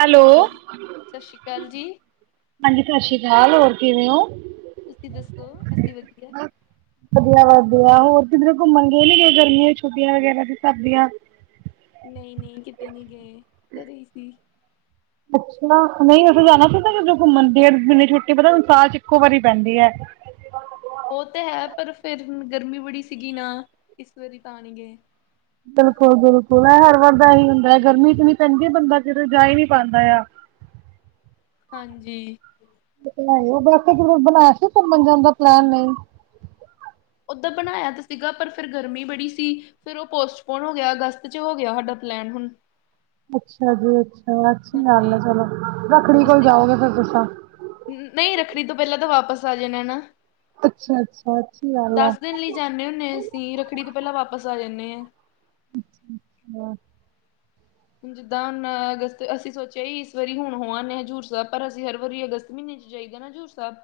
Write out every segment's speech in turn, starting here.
Hello, ਸਤਿ ਸ਼੍ਰੀ ਅਕਾਲ ਜੀ, ਹਾਂਜੀ ਸਸ ਸ੍ਰੀ ਕਾਲ, ਹੋਰ ਕਿਵੇਂ ਹੋ? ਤੁਸੀਂ ਦੱਸੋ ਅ ਬੱਸ ਵਧੀਆ ਵਧ ਗੋਆ ਹੋਰ ਕਿਧਰੇ ਘੁੰਮਣ ਗੇ ਨੀ ਗੇ ਗਰਮੀਆਂ ਛੁੱਟੀਆਂ ਵਗੈਰਾ ਦੇ ਹਿਸਾਬ ਦੀਆਂ। ਨਹੀਂ-ਨਹੀਂ ਕਿਤੇ ਨੀ ਗਏ, ਘਰੇ ਸੀ। ਅੱਛਾ ਨਹੀਂ ਅਸੀਂ ਜਾਨਾ ਸੀ ਨਾ ਕਿਧਰੇ ਘੁੰਮਨ, ਢੇਡ ਮਹੀਨੇ ਦੀ ਛੁੱਟੀ ਪਤਾ ਹੁਨ ਸਾਲ ਚ ਇੱਕੋ ਵਾਰੀ ਪੈਂਦੀ ਐ। ਹ ਉਹ ਤੇ ਹੈ ਪਰ ਫੇਰ ਗਰਮੀ ਬੜੀ ਸੀਗੀ ਨਾ, ਇਸ ਵਾਰੀ ਤਾਂ ਨੀ ਗਏ। ਬਿਲਕੁਲ-ਬਿਲਕੁਲ, ਐ ਹਰ ਵਾਰ ਦਾ ਏਹੀ ਹੁੰਦਾ ਏ ਗਰਮੀ ਇਤਨੀ ਪੈਂਦੀ ਬੰਦਾ ਕਿਥੇ ਜਾ ਈ ਨਈ ਪਾਂਦਾ ਆ। ਹਾਂਜੀ। [unintelligible] ਵੈਸੇ ਕਿਧਰੇ ਬਣਾਇਆ ਸੀ ਕੁਮਨ ਜਾਨ ਦਾ ਪਲੈਨ, ਨਹੀਂ। ਉਦਾ ਬਨਾਂਈਆਂ ਤਾ ਸੀਗਾ ਪਰ ਫੇਰ ਗਰਮੀ ਬੜੀ ਸੀ, ਫੇਰ ਉਹ ਪੋਸਟਪੋਨ ਹੋ ਗਿਆ, ਅਗਸਤ ਚ ਹੋ ਗਿਆ, ਹਾਡਾ ਪਲੈਨ ਹੁਨ [unintelligible] ਅੱਛਾ ਜੀ, ਅੱਛਾ, ਅਛੀ ਗੱਲ ਆ ਚਲੋ। ਰੱਖੜੀ ਕੋਲ ਤੁਸੀਂ ਜਾਓਗੇ ਫੇਰ ਤੁਸਾ ਨਹੀਂ ਰੱਖੜੀ ਤੋਂ ਪਹਿਲਾਂ ਤਾਂ ਵਾਪਸ ਆ ਜਾਣਾ ਨਾ ਅੱਛਾ-ਅੱਛਾ, ਅੱਛੀ ਗੱਲ ਦਸ ਦਿਨ ਹੈ, ਲੀ ਜਾਂਨੇ ਹੁੰਨੇ ਅਸੀਂ, ਰੱਖੜੀ ਤੋਂ ਪਹਿਲਾਂ ਵਾਪਿਸ ਆ ਜਾਂਨ [unintelligible] ਅੱਛਾ-ਅੱਛਾ। ਹੁਨ ਜਿੱਦਾ ਹੁਨ ਅਗਸਤ, ਅਸੀਂ ਸੋਚਿਆ ਈ ਇਸ ਵਾਰੀ ਹੁਨ ਹੋ ਆਂਨੇ ਹਜ਼ੂਰ ਸਾਹਿਬ ਪਰ ਅਸੀਂ ਹਰ ਵਾਰੀ ਅਗਸਤ ਮਹੀਨੇ ਜਾਈਦਾ ਨਾ ਜ਼ੂਰ ਸਾਹਿਬ,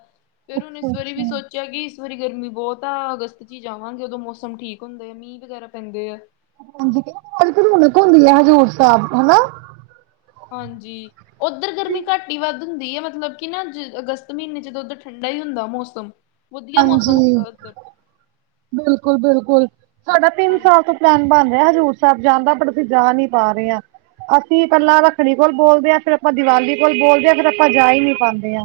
ਫੇਰ ਹੁਨ ਇਸ ਵਾਰੀ ਵੀ ਅੱਛਾ-ਅੱਛਾ। ਸੋਚਿਆ ਕਿ ਕ ਵਾਰੀ ਗਰਮੀ ਬਹੁਤ ਆ ਅਗਸਤ ਚ ਹੀ ਜਾਵਾਂਗੇ ਉਦੋਂ ਮੌਸਮ ਠੀਕ ਹੁੰਦੇ ਆ ਮੀਂਹ ਵਗੈਰਾ ਪੈਂਦੇ ਆ ਹਾਂਜੀ ਕਹਿੰਦੇ ਰੂਣਕ ਹੁੰਦੀ ਹੈ ਹਜ਼ੂਰ ਸਾਹਿਬ, ਹੇਨਾ। ਹਾਂਜੀ, ਉੱਧਰ ਗਰਮੀ ਘੱਟ ਈ ਵੱਧ ਹੁੰਦੀ ਐ ਮਤਲਬ ਕਿ ਨਾ ਜ ਅਗਸਤ ਮਹੀਨੇ ਜਦੋਂ ਉੱਧਰ ਠੰਡਾ ਈ ਹੁੰਦਾ ਮੌਸਮ। ਵਦੀਆ ਮੌਸਮ ਹੁੰਦਾ ਓਥਰ। ਬਿਲਕੁਲ-ਬਿਲਕੁਲ ਸਾਡਾ ਤਿੰਨ ਹਾਂਜੀ ਸਾਲ ਤੋਂ ਪਲੈਨ ਬਣ ਹੈ ਹਜ਼ੂਰ ਸਾਹਿਬ ਜਾਂਦਾ, ਪਰ ਅਸੀਂ ਜਾ ਨੀ ਪਾ ਰਹੇ ਆਂ। ਅਸੀਂ ਪਹਿਲਾਂ ਰੱਖੜੀ ਕੋਲ ਬੋਲਦੇ ਆਂ ਫੇਰ ਆਪਾਂ ਦੀਵਾਲੀ ਕੋਲ ਬੋਲਦੇ ਆਂ ਫੇਰ ਆਪਾ ਜਾ ਈ ਨੀ ਪਾਂਦੇ ਆ।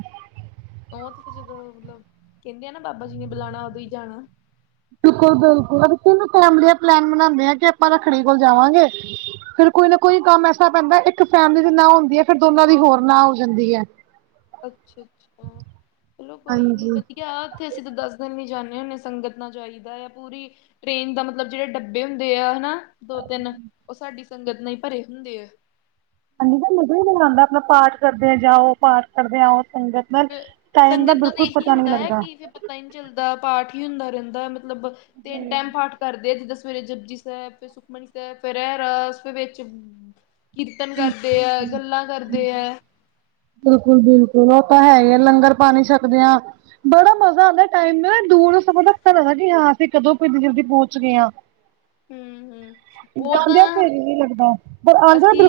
ਉਹ ਤੇ ਜਦੋਂ ਮਤਲਬ, ਕਹਿੰਦੇ ਆ ਨਾ ਬਾਬਾ ਜੀ ਨੇ ਬੁਲਾਣਾ ਉਦੋਂ ਈ ਜਾਣਾ। ਬਿਲਕੁਲ-ਬਿਲਕੁਲ ਅਸੀ ਤਿੰਨੋ ਫੈਮਲੀਆਂ ਪਲੈਨ ਬਨਾਦੇ ਆ ਕਿ ਆਪਾ ਰੱਖੜੀ ਕੋਲ ਜਾਵਾਂਗੇ। ਫਿਰ ਕੋਈ ਨਾ ਕੋਈ ਕੰਮ ਐਸਾ ਪੈਂਦਾ ਇੱਕ ਫੈਮਿਲੀ ਦੀ ਨਾ ਹੁੰਦੀ ਐ ਫਿਰ ਦੋਨਾਂ ਦੀ ਹੋਰ ਨਾ ਹੋ ਜਾਂਦੀ ਐ। ਅੱਛਾ-ਅੱਛਾ ਚਲੋ ਕੋਈ ਨੀ, ਹਾਂਜੀ ਵਧੀਆ ਉੱਥੇ ਅਸੀਂ ਤਾਂ ਦੱਸ ਦਿਨ ਵੀ ਜਾਂਨ ਹੁਨੇ ਸੰਗਤ ਨਾ ਜਾਈਦਾ ਆ ਪੂਰੀ, ਟ੍ਰੇਨ ਦਾ ਮਤਲਬ ਜਿਹੜੇ ਡੱਬੇ ਹੁੰਦੇ ਆ, ਹੇਨਾ ਦੋ ਤਿੰਨ ਉਹ ਸਾਡੀ ਸੰਗਤ ਨੇਈ ਭਰੇ ਹੁੰਦੇ ਐ। ਹਾਂਜੀ, ਤਾ ਹੀ ਮਜ਼ਾਂ ਈ ਬੜਾ ਆਂਦਾ, ਆਪਣਾ ਪਾਠ ਕਰਦੇ ਆ ਜਾਓ, ਪਾਠ ਕਰਦੇ ਆਓ। ਸੰਗਤ ਨਾਲ ਫੇ ਟਾਈਮ ਸੰਗਤ ਦਾ ਤੇ ਬਿਲਕੁਲ ਇਹੀ ਪਤਾ ਨਹੀਂ ਹੁੰਦਾ ਐ ਲੱਗਦਾ ਕਿ ਫਿਰ ਪਤਾ ਈ ਨਈ ਚੱਲਦਾ ਪਾਠ ਈ ਹੁੰਦਾ ਰੇਂਦਾਏ ਮਤਲਬ, ਤਿੰਨ ਟੇਮ ਪਾਠ ਕਰਦੇ ਆ ਜਿੱਦਾ ਸ ਸਵੇਰੇ ਜਪਜੀ ਸਾਹਿਬ ਫੇਰ ਸੁਖਮਨੀ ਸਾਹਿਬ ਫੇਰ ਰਹਿਰਾਸ ਫੇਰ ਵਿੱਚ ਕੀਰਤਨ ਕਰਦੇ ਐ, ਗੱਲਾਂ ਕਰਦੇ ਐ। ਓ ਤਾਂ ਹੈ ਈ ਐ ਲੰਗਰ ਪਾਨੀ ਛਕਦੇਆ, ਬੜਾ ਮਜ਼ਾ ਆਂਦਾ ਟੇਮ ਨਾ ਦੂਰ ਸਗੋਂ ਪਤਾ ਲੱਗਦਾਏ। [unintelligible] ਹਾਂ ਅਸੀਂ ਕਦੋਂ ਕੋਈ ਇਨੀ ਜਲਦੀ ਪਹੁੰਚ ਗਏ ਆਂ। ਹੂੰ-ਹੂੰ ਉਹ ਜਾਂਦੇਆਂ ਤੇਰੀ ਨੀ ਲੱਗਦਾ, ਪਰ ਆਉਂਦੇਆਂ ਬਿ।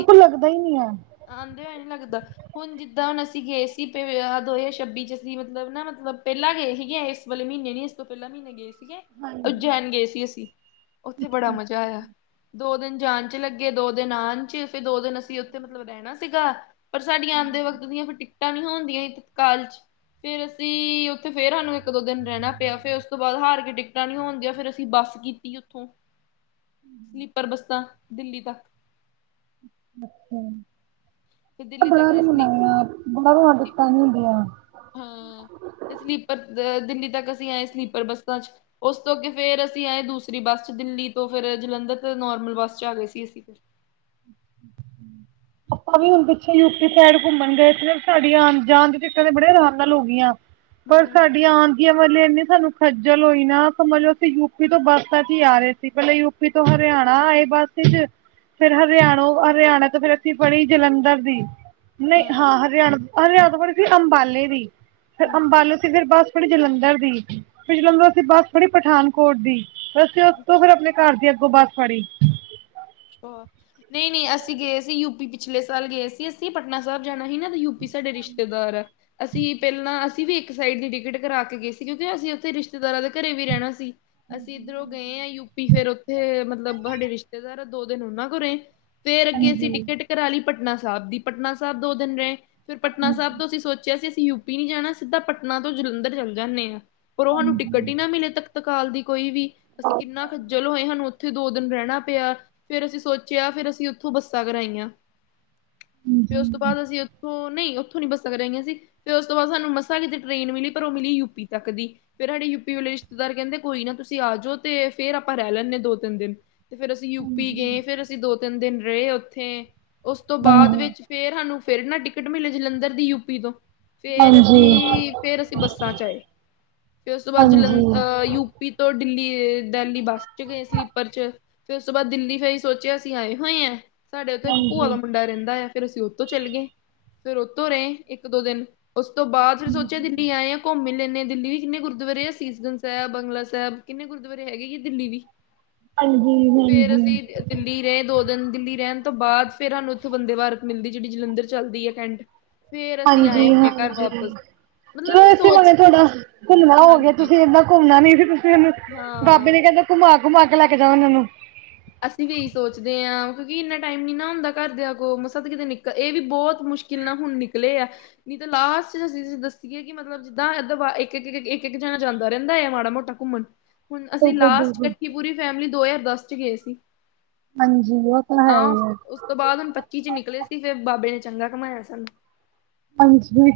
ਆਂਨਦਿਆਂ ਈ ਨੀ ਲੱਗਦਾ। ਹੁਣ ਜਿੱਦਾਂ ਹੁਣ ਅਸੀਂ ਗਏ ਸੀ ਦੋ ਹਜ਼ਾਰ ਛੱਬੀ 'ਚ ਅਸੀਂ ਮਤਲਬ ਨਾ ਮਤਲਬ ਪਹਿਲਾਂ ਗਏ ਸੀਗੇ। ਇਸ ਵੇਲੇ ਮਹੀਨੇ ਇਸ ਤੋਂ ਪਹਿਲਾਂ ਮਹੀਨੇ ਗਏ ਸੀ। ਠੀਕ ਹੈ ਉਜੈਨ ਗਏ ਸੀ ਅਸੀਂ ਉੱਥੇ ਬੜਾ ਮਜ਼ਾ ਆਇਆ। ਦੋ ਦਿਨ ਜਾਣ 'ਚ ਲੱਗੇ ਦੋ ਦਿਨ ਆਉਣ 'ਚ ਫਿਰ ਦੋ ਦਿਨ ਅਸੀਂ ਉੱਥੇ ਮਤਲਬ ਰਹਿਣਾ ਸੀਗਾ। ਪਰ ਸਾਡੀਆਂ ਆਉਂਦੇ ਵਕਤ ਦੀਆਂ ਫਿਰ ਟਿਕਟਾਂ ਨ ਹੋਣਦੀਆਂ ਤਤਕਾਲ 'ਚ ਫੇਰ ਅਸੀਂ ਉੱਥੇ ਫੇਰ ਸਾਨੂੰ ਇੱਕ ਦੋ ਦਿਨ ਰਹਿਣਾ ਪਿਆ ਫੇਰ ਉਸ ਤੋਂ ਬਾਅਦ ਹਾਰ ਕੇ ਟਿਕਟਾਂ ਨੀ ਹੋਣਦੀਆਂ ਫੇਰ ਅਸੀਂ ਬੱਸ ਕੀਤੀ ਉੱਥੋਂ ਸਲੀਪਰ ਬੱਸਾਂ ਦਿੱਲੀ ਤੱਕ ਅੱਛਾ ਫਿਰ ਦਿੱਲੀ ਤੱਕ ਅਸੀਂ [unintelligible] ਹਾਂ ਤੇ ਸਲੀਪਰ ਦਿੱਲੀ ਤੱਕ ਅਸੀਂ ਆਏ ਸਲੀਪਰ ਬੱਸਾਂ 'ਚ ਉਸ ਤੋਂ ਅੱਗੇ ਫੇਰ ਅਸੀਂ ਆਏ ਦੂਸਰੀ ਬੱਸ 'ਚ ਦਿੱਲੀ ਤੋਂ ਫਿਰ ਜਲੰਧਰ ਤੇ ਨੋਰਮਲ ਬੱਸ 'ਚ ਆ ਗਏ ਸੀ ਅਸੀਂ [inaudible] ਆਪਾਂ ਵੀ ਹੁਣ ਪਿੱਛੇ ਯੂਪੀ ਸਾਈਡ ਘੁੰਮਣ ਗਏ ਸੀ ਸਾਡੀਆਂ ਆਉਣ ਜਾਣ ਦੀ ਟਿਕਟਾਂ ਦੇ ਬੜੇ ਆਰਾਮ ਨਾਲ ਹੋ ਗਈਆਂ। ਪਰ ਹੂੰ ਸਾਡੀਆਂ ਆ ਦੀਆਂ ਵਾਲੇ ਇਨੇ ਸਾਨੂੰ ਖੱਜਲ ਹੋਈ ਨਾ ਸਮਝ ਲੋ ਅਸੀਂ ਯੂਪੀ ਤੋਂ ਬੱਸਾਂ 'ਚ ਹੀ ਆ ਰਹੇ ਸੀ ਪਹਿਲਾਂ ਯੂਪੀ ਤੋਂ ਹਰਿਆਣਾ ਆਏ। ਬਸ 'ਚ ਫਿਰ ਹਰਿਆਣਾ ਹਰਿਆਣਾ ਤੋਂ ਫਿਰ ਅਸੀਂ ਪੜ੍ਹੀ ਜਲੰਧਰ ਦੀ ਨਹੀਂ ਹਾਂ ਹੂੰ ਹਰਿਆਣਾ -ਹਰਿਆਣਾ ਤੋਂ ਬੜੀ ਅੰਬਾਲੇ ਦੀ ਫਿਰ ਹੂੰ ਅੰਬਾਲੋ ਤੇ ਫਿਰ ਬਸ ਫੜੀ ਜਲੰਧਰ ਦੀ ਫੇਰ ਜਲੰਧਰੋ ਅਸੀਂ ਬੱਸ ਫੜ੍ਹੀ ਪਠਾਨਕੋਟ ਦੀ ਅਸੀਂ ਉਸ ਤੋਂ ਫੇਰ ਆਪਣੇ ਘਰ ਦੀ ਅੱਗੋਂ ਬੱਸ ਫੜੀ [inaudible] ਨਹੀਂ -ਨਹੀਂ ਅਸੀਂ ਗਏ ਸੀ ਯੂਪੀ ਪਿਛਲੇ ਸਾਲ ਗਏ ਸੀ ਅਸੀਂ ਪਟਨਾ ਸਾਹਿਬ ਜਾਣਾ ਸੀ ਨਾ ਯੂਪ ਸਾਡੇ ਰਿਸ਼ਤੇਦਾਰ ਆ ਅਸੀਂ ਪਹਿਲਾਂ ਅਸੀਂ ਵੀ ਇੱਕ ਸਾਈਡ ਦੀ ਟਿਕਟ ਕਰਾ ਕੇ ਗਏ ਸੀ ਕਿਉਂਕਿ ਅਸੀਂ ਉੱਥੇ ਰਿਸ਼ਤੇਦਾਰਾਂ ਦੇ ਘਰੇ ਵੀ ਰਹਿਣਾ ਸੀ। ਅਸੀਂ ਇੱਧਰੋਂ ਗਏ ਹ ਯੂਪੀ ਫੇਰ ਉੱਥੇ ਮਤਲਬ ਸਾਡੇ ਰਿਸ਼ਤੇਦਾਰ ਦੋ ਦਿਨ ਉਹਨਾਂ ਕੋਲ ਰਹੇ। ਫੇਰ ਅੱਗੇ ਅਸੀਂ ਹਾਂਜੀ ਟਿਕਟ ਕਰਾ ਲਈ ਪਟਨਾ ਸਾਹਿਬ ਦੀ ਪਟਨਾ ਸਾਹਿਬ ਦੋ ਦਿਨ ਰਹੇ। ਫਿਰ ਪਟਨਾ ਸਾਹਿਬ ਤੋਂ ਅਸੀਂ ਸੋਚਿਆ ਸੀ ਅਸੀਂ ਯੂਪੀ ਨੀ ਜਾਣਾ ਸਿੱਧਾ ਪਟਨਾ ਤੋਂ ਜਲੰਧਰ ਚੱਲ ਜਾਂਦੇ ਹਾਂ। ਪਰ ਉਹ ਸਾਨੂੰ ਟਿਕਟ ਹੀ ਨਾ ਮਿਲੇ ਤਖ਼ਤਕਾਲ ਦੀ ਕੋਈ ਵੀ ਅਸੀਂ ਕਿੰਨਾ ਖੱਜਲ ਹੋਏ ਸਾਨੂੰ ਉਥੇ ਉੱਥੇ ਦੋ ਦਿਨ ਰਹਿਣਾ ਪਿਆ ਫੇਰ ਅਸੀਂ ਸੋਚਿਆ ਫਿਰ ਅਸੀਂ ਉੱਥੋਂ ਬੱਸਾਂ ਕਰਾਈਆਂ। ਤੇ ਉਸ ਤੋਂ ਬਾਅਦ ਅਸੀਂ ਉੱਥੋਂ ਨਹੀਂ ਉ ਬੱਸਾਂ ਕਰਾਹੀਆਂ ਸੀ ਫਿਰ ਉਸ ਤੋਂ ਬਾਅਦ ਸਾਨੂੰ ਮਸਾਂ ਕਿਤੇ ਟ੍ਰੇਨ ਮਿਲੀ ਪਰ ਉਹ ਮਿਲੀ ਯੂਪੀ ਤੱਕ ਦੀ ਫੇਰ ਸਾਡੀ ਯੂਪੀ ਵਾਲੇ ਰਿਸ਼ਤੇਦਾਰ ਕਹਿੰਦੇ ਕੋਈ ਨਾ ਤੁਸੀਂ ਆ ਜਾਓ ਤੇ ਫੇਰ ਆਪਾਂ ਰਹਿ ਲੈਂਦੇ ਹਾਂ ਦੋ ਤਿੰਨ ਦਿਨ ਤੇ ਫੇਰ ਅਸੀਂ ਯੂ ਗਏ ਫੇਰ ਅਸੀਂ ਦੋ ਤਿੰਨ ਦਿਨ ਰਹੇ ਉੱਥੇ ਉਸ ਤੋਂ ਬਾਅਦ ਵਿੱਚ ਫੇਰ ਹਾਨੂੰ ਫਿਰ ਨਾ ਟਿਕਟ ਮਿਲੇ ਜਲੰਧਰ ਦੀ ਯੂਪੀ ਤੋਂ ਫੇਰ ਅਸੀਂ ਫੇਰ ਅਸੀਂ ਬੱਸਾਂ 'ਚ ਆਏ। ਫਿਰ ਉਸ ਤੋਂ ਬਾਅਦ ਜਲੰਧਹ ਯੂਪੀ ਤੋਂ ਦਿੱਲੀ ਡਲੀ ਬੱਸ 'ਚ ਗਏ ਸਲੀਪਰ 'ਚ ਫਿਰ ਉਸ ਤੋਂ ਬਾਅਦ ਦਿੱਲੀ ਫੇ ਹੀ ਸੋਚਿਆ ਅਸੀਂ ਆਏ ਹੋਏ ਹੈ ਸਾਡੇ ਉੱਥੇ ਇੱਕ ਭੂਆ ਦਾ ਮੁੰਡਾ ਰਹਿੰਦਾ ਆ। ਫਿਰ ਅਸੀਂ ਉਤੋਂ ਚਲੇ ਗਏ ਫੇਰ ਉਤੋਂ ਰਹੇ ਇੱਕ ਦੋ ਦਿਨ ਉਸ ਤੋਂ ਬਾਅਦ ਫਿਰ ਸੋਚਿਆ ਦਿੱਲੀ ਆਏ ਹਾਂ ਘੁੰਮ ਲੇ ਕਿੰਨੇ ਦਿੱਲੀ ਵੀ ਕਿੰਨੇ ਗੁਰਦੁਆਰੇ ਆ ਸੀਸਗੰਜ ਸਾਹਿਬ ਬੰਗਲਾ ਸਾਹਿਬ ਕਿੰਨੇ ਗੁਰਦੁਆਰੇ ਹੈਗੇ ਆ ਦਿੱਲੀ ਵੀ ਹਾਂਜੀ ਫੇਰ ਅਸੀਂ ਦਿੱਲੀ ਰਹੇ ਦੋ ਦਿੱਲੀ ਰਹਿਣ ਤੋਂ ਬਾਅਦ ਫੇਰ ਸਾਨੂੰ ਉੱਥੋਂ ਬੰਦੇ ਭਾਰਤ ਮਿਲਦੀ ਜਿਹੜੀ ਜਲੰਧਰ ਚੱਲਦੀ ਹੈ ਕੈਂਟ ਫੇਰ ਅਸੀਂ ਆਏ ਆਪਣੇ ਘਰ ਹਾਂਜੀ-ਹਾਂਜੀ ਵਾਪਸ ਮਤਲਬ ਚਲੋ ਅਸੀਂ ਇਸੇ ਸੋਚ ਬਣੇ ਤੁਹਾਡਾ ਘੁੰਮਣਾ ਹੋਗੇ ਹਾਂਜੀ ਤੁਸੀਂ ਏਦਾਂ ਘੁੰਮਣਾ ਵੀ ਹਾਂ ਬਾਬੇ ਨੇ ਕਹਿੰਦੇ ਘੁਮਾ -ਘੁਮਾ ਕੇ ਲੈ ਕੇ ਜਾਵ ਤਾਨੂੰ ਅਸੀਂ ਵੀ ਇਹੀ ਸੋਚਦੇ ਹਾਂ ਕਿਉਂਕਿ ਇੰਨਾ ਟਾਈਮ ਨੀ ਨਾ ਹੁੰਦਾ ਘਰਦਿਆਂ ਕੋਲ ਮਸਾ ਤਾਂ ਕਿਤੇ ਨਿਕਲ ਇਹ ਵੀ ਬਹੁਤ ਮੁਸ਼ਕਿਲ ਨਾ ਹੁਣ ਨਿਕਲੇ ਆ। ਨਹੀਂ, ਤਾਂ ਲਾਸਟ'ਚ ਅਸੀਂ ਦੱਸੀਏ ਕਿ ਮਤਲਬ ਜਿੱਦਾਂ ਦ, ਇੱਕ-ਇੱਕ ਜਾਣਾ, ਜਾਂਦਾ ਰਹਿੰਦਾ ਹੈ, ਮਾੜਾ ਮੋਟਾ ਘੁੰਮਣ ਹੁਣ ਅਸੀਂ ਬਿਲਕੁਲ ਲਾਸਟ ਬਿਲਕੁਲ ਇਕੱਠੀ ਪੂਰੀ ਫੈਮਿਲੀ ਦੋ-ਹਜ਼ਾਰ ਦਸ'ਚ ਗਏ ਸੀ। ਹਾਂਜੀ ਉਹ ਤਾਂ ਹੈ ਹਾਂ। ਹੀ ਹੈ ਉਸ ਤੋ, ਬਾਅਦ ਹੁਣ ਪੱਚੀ'ਚ ਨਿਕਲੇ ਤੇ, ਫਿਰ ਬਾਬੇ ਨੇ ਚੰਗਾ ਘੁਮਾਇਆ ਸਾਨੂੰ। ਹਾਂਜੀ।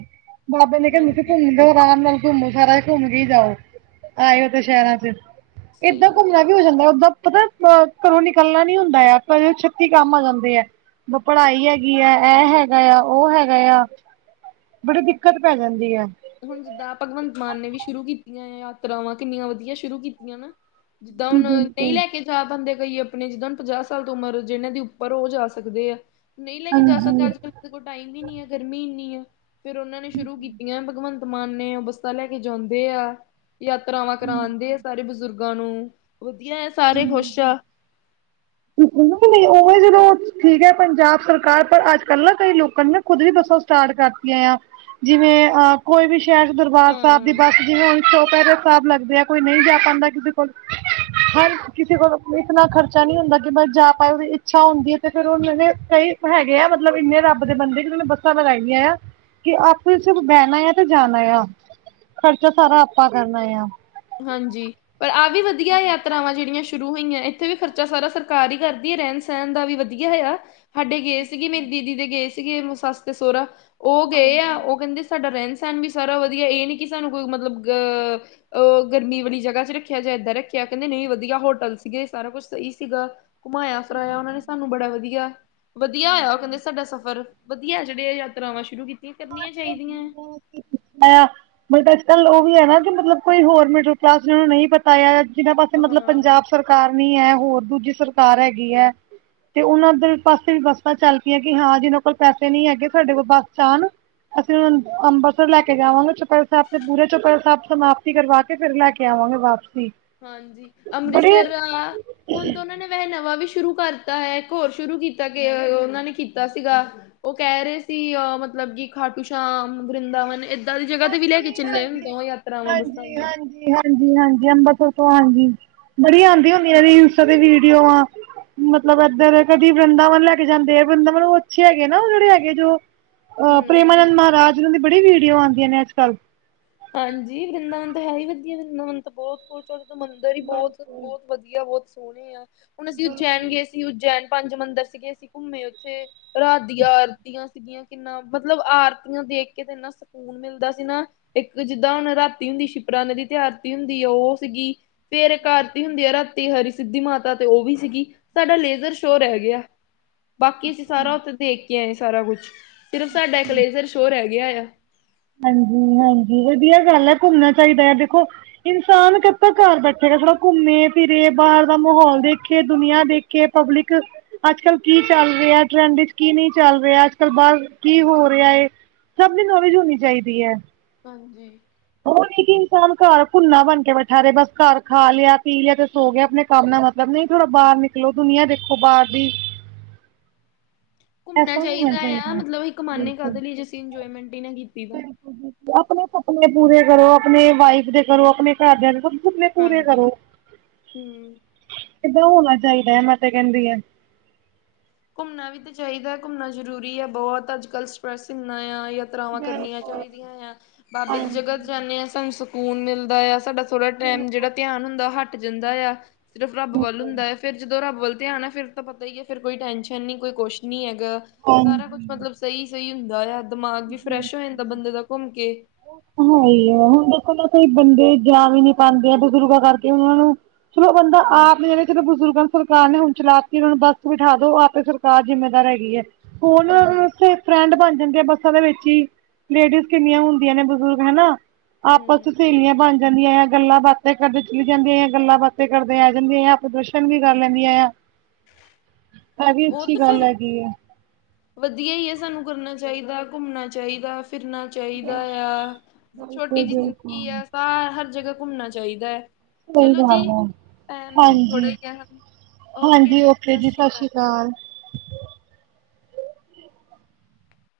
ਬਾਬੇ ਨੇ ਕਿਹਾ ਮਥੇ ਹਾਂਜੀ ਘੁੰਮ ਦਾ ਆਰਾਮ ਨਾਲ ਘੁੰਮੋ ਸਾਰਾ ਘੁੰਮ ਕੇ ਜਾਓ, ਆਏਓ ਤਾ ਸ਼ਹਿਰਾਂ'ਚ ਏਦਾਂ ਸਹੀ ਗੱਲ ਘੁੰਮਣਾ ਕੀ ਹੋ ਜਾਂਦਾ, ਓਦਾਂ ਪਤਾ ਘਰੋਂ ਨਿਕਲਣਾ ਨੀ ਹੁੰਦਾ ਤਾਂ, ਆਪਾਂ ਜਦੋਂ ਛੱਤੀ ਕੰਮ ਆ ਜਾਂਦੇ ਆ। ਵ ਪੜ੍ਹਾਈ ਹੈਗੀ ਆ, ਇਹ ਹੈਗਾ ਤਾਂ, ਉਹ ਹੈਗਾ ਯਾ ਬੜੀ ਦਿੱਕਤ ਪੈ ਜਾਂਦੀ ਹੈ। ਹੁਣ ਜਿੱਦਾਂ ਭਗਵੰਤ ਮਾਨ ਨੇ ਵੀ ਸ਼ੁਰੂ ਕੀਤੀਆਂ ਆ ਯਾਤਰਾਵਾਂ, ਕਿੰਨੀਆਂ ਵਧੀਆ ਸ਼ੁਰੂ ਕੀਤੀਆਂ ਨਾ। ਜਿੱਦਾਂ ਹੁਣ ਨਹੀਂ ਲੈਕੇ ਜਾ ਬੰਦੇ ਗਈ ਆਪਣੀ ਜਿੱਦਾਂ ਹੁਨ, ਪੰਜਾਹ ਸਾਲ ਤੋਂ ਉਮਰ ਜਿਹਨਾਂ ਦੀ ਉੱਪਰ ਉਹ ਜਾ ਸਕਦੇ ਐ। ਨਹੀਂ ਲੈਕੇ ਜਾ ਸਕਦੇ, ਅੱਜ- ਕੱਲ ਕੋਲ ਟਾਈਮ ਵੀ ਨੀ ਐ, ਗਰਮੀ ਇੰਨੀ ਆ ਫੇਰ ਉਹਨਾਂ ਨੇ ਸ਼ੁਰੂ ਕੀਤੀਆਂ ਭਗਵੰਤ ਮਾਨ ਨੇ ਉਹ ਬੱਸਾਂ ਲੈਕੇ ਜਾਂਦੇ ਆ। ਯਾਤਰਾਵਾਂ ਕਰਾਂਦੇ ਆ ਸਾਰੇ ਬਜ਼ੁਰਗ ਗਾਂ, ਨੂੰ ਵਧੀਆ ਆ ਸਾਰੇ ਖ਼ੁਸ਼ ਆ। ਨਹੀਂ ਨਹੀਂ ਉਵੇਂ ਠੀਕ ਐ ਪੰਜਾਬ ਸਰਕਾਰ, ਪਰ ਅੱਜ-ਕੱਲ ਨਾ ਕਈ ਲੋਕਾਂ ਨੇ ਨਾ, ਖੁਦ ਵੀ ਬੱਸਾਂ ਸਟਾਰਟ ਕਰਤੀਆਂ ਆ। ਜਿਵੇਂ ਅਹ ਕੋਈ ਵੀ ਸ਼ਹਿਰ ਦਰਬਾਰ ਸਾਹਿਬ ਦੀ ਹਾਂ। ਬੱਸ, ਜਿਵੇਂ ਹੁਣ ਚੌ'ਪਹਿਰੇ ਸਾਹਿਬ ਲੱਗਦੇ ਆ ਕੋਈ ਨਹੀਂ ਜਾ ਪਾਂਦਾ, ਕਿਸੇ ਕੋਲ ਹਰ ਕਿਸੇ ਕੋਲ ਆਪਣੇ ਇਤਨਾ ਖਰਚਾ ਨੀ ਹੁੰਦਾ ਕਿ, ਜਾ ਪਾਏ ਉਹਦੀ ਇੱਛਾ ਹੁੰਦੀ ਐ, ਤੇ ਫੇਰ ਉਹ ਮੇ ਕਈ ਹੈਗੇ ਮਤਲਬ ਇਨੇ ਰੱਬ ਦੇ ਬੰਦੇ ਕਿ ਜਿਨ੍ਹਾਂ ਨੇ ਬੱਸਾਂ ਲਗਾਈਆਂ ਆ ਕਿ, ਆਪੇ ਸਿਰਫ ਬਹਿਣਾ ਆ ਤੇ ਜਾਣਾ ਯਾ, ਖ਼ਰਚਾ ਸਾਰਾ ਆਪਾਂ ਕਰਨਾ ਆ। ਹਾਂਜੀ ਪਰ ਆਹ ਵੀ ਵਧੀਆ ਯਾਤਰਾਵਾਂ ਜਿਹੜੀਆਂ ਸ਼ੁਰੂ ਹੋਈਆਂ, ਇੱਥੇ ਵੀ ਖਰਚਾ ਸਾਰਾ ਸਰਕਾਰ ਹੀ ਕਰਦੀ ਐ। ਰਹਿਣ- ਸਹਿਣ ਦਾ ਵੀ ਵਧੀਆ ਹੈ ਯਾ। ਸਾਡੇ ਗਏ ਸੀਗੇ ਮੇਰੀ ਦੀਦੀ ਦੇ ਗਏ ਸੀਗੇ, ਸੱਸ ਤੇ ਸੋਹਰਾ, ਉਹ ਗਏ ਆ, ਉਹ, ਕਹਿੰਦੇ ਸਾਡਾ ਰਹਿਣ ਸਾਨ ਵੀ ਸਾਰਾ ਵਧੀਆ, ਇਹ ਨੀ ਕਿ, ਸਾਨੂੰ ਕੋਈ ਮਤਲਬ ਗ ਅ ਗਰਮੀ ਵਾਲੀ ਜਗ੍ਹਾ'ਚ ਰੱਖਿਆ ਜਾਂ ਏਦਾਂ ਰੱਖਿਆ। ਕਹਿੰਦੇ ਨਹੀਂ, ਵਧੀਆ ਹੋਟਲ ਸੀਗੇ ਸਾਰਾ ਕੁਛ ਸਹੀ ਸੀਗਾ। ਘੁਮਾਈਆਂ, ਫਿਰਾਇਆ, ਉਹਨਾਂ ਨੇ ਸਾਨੂੰ ਬੜਾ ਵਧੀਆ-ਵਧੀਆ ਹੋਇਆ ਉਹ ਕਹਿੰਦੇ ਸਾਡਾ ਸਫ਼ਰ। ਵਧੀਆ ਜਿਹੜੇ ਆ, ਯਾਤਰਾਵਾਂ ਸ਼ੁਰੂ ਕੀਤੀ। ਪੁਛ। ਬਟ, ਅੱਜ-ਕੱਲ ਲੋਕ [unintelligible] ਹੈ, ਨਾ, ਕਿ ਮਤਲਬ ਕੋਈ ਹੋਰ ਮਿਡਲ ਕਲਾਸ ਜਿਹਨੂੰ ਨਹੀਂ ਪਤਾ ਐ। ਜਿਹਨਾਂ ਪਾਸੇ ਮਤਲਬ ਹਾਂ ਪੰਜਾਬ ਸਰਕਾਰ ਨੀ ਐ। ਹੋਰ, ਦੂਜੀ ਸਰਕਾਰ ਹੈਗੀ ਐ। ਤੇ ਉਹਨਾਂ ਦੇ ਪਾਸੇ ਵੀ ਬੱਸਾਂ ਚੱਲ ਪਈਆਂ, ਕਿ, ਹਾਂ ਜਿਨਾਂ ਕੋਲ ਪੈਸੇ ਨਹੀਂ ਹੈਗੇਸਾਡੇ ਕੋਲ ਬੱਸ'ਚ ਆਣ ਅਸੀਂ ਹੁਣ ਅੰਮ੍ਰਿਤਸਰ ਲੈਕੇ ਜਾਵਾਂਗੇ, ਚੋਪਹਿਰਾ ਸਾਹਿਬ ਤੇ, ਪੂਰੇ ਚੋਪਹਿਰਾ ਸਾਹਿਬ ਸਮਾਪਤੀ ਕਰਵਾ ਕੇ, ਫਿਰ ਲੈਕੇ ਆਵਾਂਗੇ ਵਾਪਸ ਹਾਂਜੀ। ਅੰਮ੍ਰਿਤਸਰ ਆ--ਹੁਣ ਤਾਂ, ਉਹਨਾਂ ਨੇ ਵੈਹੇ ਨਵਾਂ ਵੀ ਸ਼ੁਰੂ ਕਰਤਾ ਹੈ। ਇੱਕ ਹੋਰ ਸ਼ੁਰੂ ਕੀਤਾ ਉਹਨਾਂ ਨੇ ਕੀਤਾ ਸੀਗਾ, ਉਹ ਕਹਿ ਰਹੇ ਸੀ, ਅ ਮ ਮਤਲਬ ਕਿ ਖਾਟੂ ਸ਼ਾਮ, ਵ੍ਰਿੰਦਾਵਨ ਏ ਹਾਂਜੀ- ਬੱਸਾਂ ਦੀਆਂ ਹਾਂਜੀ-ਹਾਂਜੀ-ਹਾਂਜੀ-ਹਾਂਜੀ, ਅੰਬਰਸਰੋਂ ਹਾਂਜੀ, ਬੜੀ ਆਂਦੀ ਹੁੰਦੀਆਂ ਰੀਲਸ ਤੇ ਵੀਡੀਓ ਆ ਮਤਲਬ ਇੱਧਰ ਕਦੀ ਵ੍ਰਿੰਦਾਵਨ ਲੈਕੇ ਜਾਂਦੇ ਆ, ਵ੍ਰਿੰਦਾਵਨ ਉਹ ਅੱਛੇ ਹੈਗੇ ਨਾ, ਉਹ ਜਿਹੜੇ ਹੈਗੇ ਜੋ ਅਹ ਹਮ ਪ੍ਰੇਮਾਨੰਦ ਮਹਾਰਾਜ, ਉਹਨਾਂ ਦੀ ਬੜੀ ਵੀਡੀਓ ਆਦੀਆਂ ਨੇ ਅੱਜ-ਕੱਲ। ਹਾਂਜੀ। ਵ੍ਰਿੰਦਾਵਨ ਤਾਂ, ਹੈ ਹੀ ਵਧੀਆ। ਵ੍ਰਿੰਦਾਵਨ ਤ ਬਹੁਤ ਕੁਛ ਮੰਦਰ ਹੀ ਬਹੁਤ- ਬਹੁਤ ਵਧੀਆ ਬਹੁਤ ਸੋਹਣੇ ਆ, ਹੁਣ ਅਸੀਂ ਉਜੈਨ ਗਏ ਸੀ, ਉਜੈਨ ਪੰਜ ਮੰਦਰ ਸੀਗੇ ਅਸੀਂ ਘੁੰਮੇ ਉੱਥੇ, ਰਾਤ ਦੀਆਂ ਆਰਤੀਆਂ ਦੀਆਂ ਕਿੰਨਾ, ਮਤਲਬ ਆਰਤੀਆਂ ਦੇਖਕੇ ਤੇ, ਇੰਨਾ ਸਕੂਨ ਮਿਲਦਾ ਸੀ ਨਾ ਇੱਕ ਜਿੱਦਾਂ ਹੁਣ ਰਾਤੀ ਹੁੰਦੀ ਸ਼ਿਪਰਾ ਨਦੀ ਤੇ ਆਰਤੀ ਹੁੰਦੀ ਆ ਉਹ ਸੀਗੀ। ਫੇਰ ਇਕ ਆਰਤੀ ਹੁੰਦੀ ਆ ਰਾਤੀ ਤੀ ਹਰੀ ਸਿੱਧੀ ਮਾਤਾ ਤੇ, ਉਹ ਵੀ ਸੀਗੀ। ਸਾਡਾ ਲੇਜ਼ਰ ਸ਼ੋ ਰਹਿ ਗਿਆ। ਬਾਕੀ ਅਸੀਂ ਸਾਰਾ ਉੱਥੇ ਦੇਖਕੇ ਆਂਇਆ, ਸਾਰਾ ਕੁਛ। ਸਿਰਫ ਸਾਡਾ ਇੱਕ ਲੇਜਰ ਸ਼ੋ ਰਹਿ ਗਿਆ ਆ। ਹਾਂਜੀ ਹਾਂਜੀ ਵਧੀਆ ਗੱਲ ਐ, ਘੁੰਮਣਾ ਚਾਹੀਦਾ ਆ ਦੇਖੋ, ਇਨਸਾਨ ਕਦ ਤੱਕ ਘਰ ਬੈਠੇਗਾ, ਥੋੜ੍ਹਾ ਘੁੰਮੇ ਫਿਰੇ ਬਾਹਰ ਦਾ ਮਾਹੌਲ ਦੇਖੇ, ਦੁਨੀਆਂ ਦੇਖੇ ਪਬਲਿਕ, ਅੱਜ ਕੱਲ ਕੀ ਚੱਲ ਰਿਹਾ, ਟਰੈਂਡ ਵਿੱਚ ਕੀ ਕੀ ਨਹੀਂ ਚੱਲ ਰਿਹਾ, ਅੱਜ ਕੱਲ੍ਹ ਬਾਹਰ ਕੀ ਹੋ ਰਿਹਾ ਐ, ਸਭ ਦੀ ਨੌਲੇਜ ਹੋਣੀ ਚਾਹੀਦੀ ਐ। ਹਾਂਜੀ। ਉਹ ਇਕ ਇਨਸਾਨ ਘਰ ਭੁੰਨਾ ਬਣ ਕੇ ਬੈਠਾ ਰਹੇ, ਬਸ ਘਰ ਖਾ ਲਿਆਂ ਪੀ ਲਿਆ ਤੇ ਸੋ ਗਿਆ, ਆਪਣੇ ਕੰਮ ਨਾਲ ਮਤਲਬ ਨਹੀਂ ਥੋੜਾ ਬਾਹਰ ਨਿਕਲੋ, ਦੁਨੀਆਂ ਦੇਖੋ ਬਾਹਰ ਦੀ [unintelligible] ਘੁੰਮਣਾ ਐਸਾ ਨਹੀਂ ਹੋਣਾ ਚਾਹੀਦਾ ਆ, ਹੈ ਮਤਲਬ ਅਸੀਂ ਕਮਾਉਨੇ ਕਾਹਦੇ ਲਈ, ਜੇ ਅਸੀਂ ਇੰਜੋਏਮੈਂਟ ਹੀ ਨਾ ਕੀਤੀ ਤਾਂ। ਆਪਣੇ ਸੁਪਨੇ ਪੂਰੇ ਕਰੋ, ਆਪਣੇ ਵਾਈਫ ਦੇ ਕਰੋ, ਆਪਣੇ ਘਰਦਿਆਂ ਦੇ ਸੁਪਨੇ ਪੂਰੇ ਹਾਂਜੀ। ਕਰੋ, ਹੂੰ। ਕਿੱਦਾਂ ਹੋਣਾ ਚਾਹੀਦਾ, ਮੈਂ ਤੇ ਕਹਿੰਦੀ ਆ। ਘੁੰਮਣਾ ਵੀ ਤਾਂ ਚਾਹੀਦਾ, ਘੁੰਮਣਾ ਜਰੂਰੀ ਆ, ਬਹੁਤ ਅੱਜ ਕੱਲ੍ਹ ਸਟਰ੍ਰੈਸ ਇੰਨਾ ਆ ਯਾਤਰਾਵਾਂ ਕਰਨੀਆਂ ਚਾਹੀਦੀਆਂ ਆ, ਬਾਬੇ ਦੀ ਜਗ੍ਹਾ ਜਾਂਦੇ ਹਾਂ, ਸਾਨੂੰ ਸਕੂਨ ਮਿਲਦਾ ਹੈ ਸਾਡਾ ਥੋੜਾ ਟਾਈਮ, ਜਿਹੜਾ ਧਿਆਨ ਹੁੰਦਾ ਉਹ ਹੱਟ ਜਾਂਦਾ ਆ, ਸਿਰਫ ਰੱਬ ਵੱਲ ਹੁੰਦਾ ਆ ਫੇਰ ਜਦੋਂ ਰੱਬ ਵੱਲ ਧਿਆਣਾ ਫਿਰ ਤਾਂ ਪਤਾ ਹੀ ਹੈ, ਫਿਰ ਕੋਈ ਟੈਨਸ਼ਨ ਨੀ ਕੋਈ ਕੁਛ ਨੀ ਹੈਗਾ, ਸਾਰਾ ਕੁਛ ਮਤਲਬ ਸਹੀ ਸਹੀ ਹੁੰਦਾ ਆ ਦਿਮਾਗ ਵੀ, ਫਰੈਸ਼ ਹੋ ਜਾਂਦਾ ਬੰਦੇ ਦਾ ਘੁੰਮ ਕੇ ਹੈ ਹੀ ਹੈ ਹੁਣ ਦੇਖੋ ਨਾ ਕਈ ਬੰਦੇ ਜਾ ਵੀ ਨਹੀਂ ਪਾਉਂਦੇ ਆ, ਬਜ਼ੁਰਗਾਂ ਕਰਕੇ ਉਹਨਾਂ ਨੂੰ ਚਲੋ ਬੰਦਾ ਆਪ ਹਾਂਜੀ ਨੀ ਜਾਣਾ ਚਲੋ ਬਜ਼ੁਰਗਾਂ ਸਰਕਾਰ ਨੇ, ਹੁਣ ਚਲਾ ਕੇ ਨੂੰ ਬੱਸ ਬਿਠਾ ਦੋ ਆਪ ਸਰਕਾਰ ਜਿੰਮੇਦਾਰ ਹੈਗੀ ਹੈ। ਹੁਣ, ਹਾਂਜੀ। ਉਥੇ ਫਰੈਂਡ ਬਣ ਜਾਂਦੇ ਆ ਬਸ ਦੇ ਵਿੱਚ ਹੀ ਲੇਡੀਜ਼, ਕਿੰਨੀਆਂ ਹੁੰਦੀਆਂ ਨੇ ਬਜ਼ੁਰਗ ਹਨਾ ਆਪਸ ਹੂੰ ਚ ਸਹੇਲੀਆਂ ਬਣ ਜਾਂਦੀਆਂ ਆ, ਗੱਲਾਂ- ਬਾਤਾਂ ਕਰਦੇ ਚਲੀ ਜਾਂਦੀਆਂ, ਗੱਲਾਂ ਬਾਤਾਂ ਕਰਦੇ ਆ ਜਾਂਦੀਆਂ, ਦਰਸ਼ਨ ਵੀ ਕਰ ਲੈਂਦੀਆਂ। [inaudible] ਐ, ਵੀ ਅੱਛੀ, ਤੇ ਫਿਰ ਗੱਲ ਹੈਗੀ ਏ। ਵਧੀਆ ਹੀ ਹੈ, ਸਾਨੂੰ ਕਰਨਾ ਚਾਹੀਦਾ ਘੁੰਮਣਾ ਚਾਹੀਦਾ। ਫਿਰਨਾ ਚਾਹੀਦਾ ਆ, ਛੋਟੀ ਜਿਹੀ ਜ਼ਿੰਦਗੀ ਆ ਸਾਰ ਹਰ ਜਗ੍ਹਾ ਘੁੰਮਣਾ ਚਾਹੀਦਾ ਹੈ, ਸਹੀ ਚਲੋ ਗੱਲ ਜੀ ਹੈ ਭੈਣ ਥੋੜ੍ਹਾ ਹਾਂਜੀ ਕ ਹਾਂਜੀ, ਓਕੇ ਜੀ ਸਤਿ ਸ੍ਰੀ ਅਕਾਲ।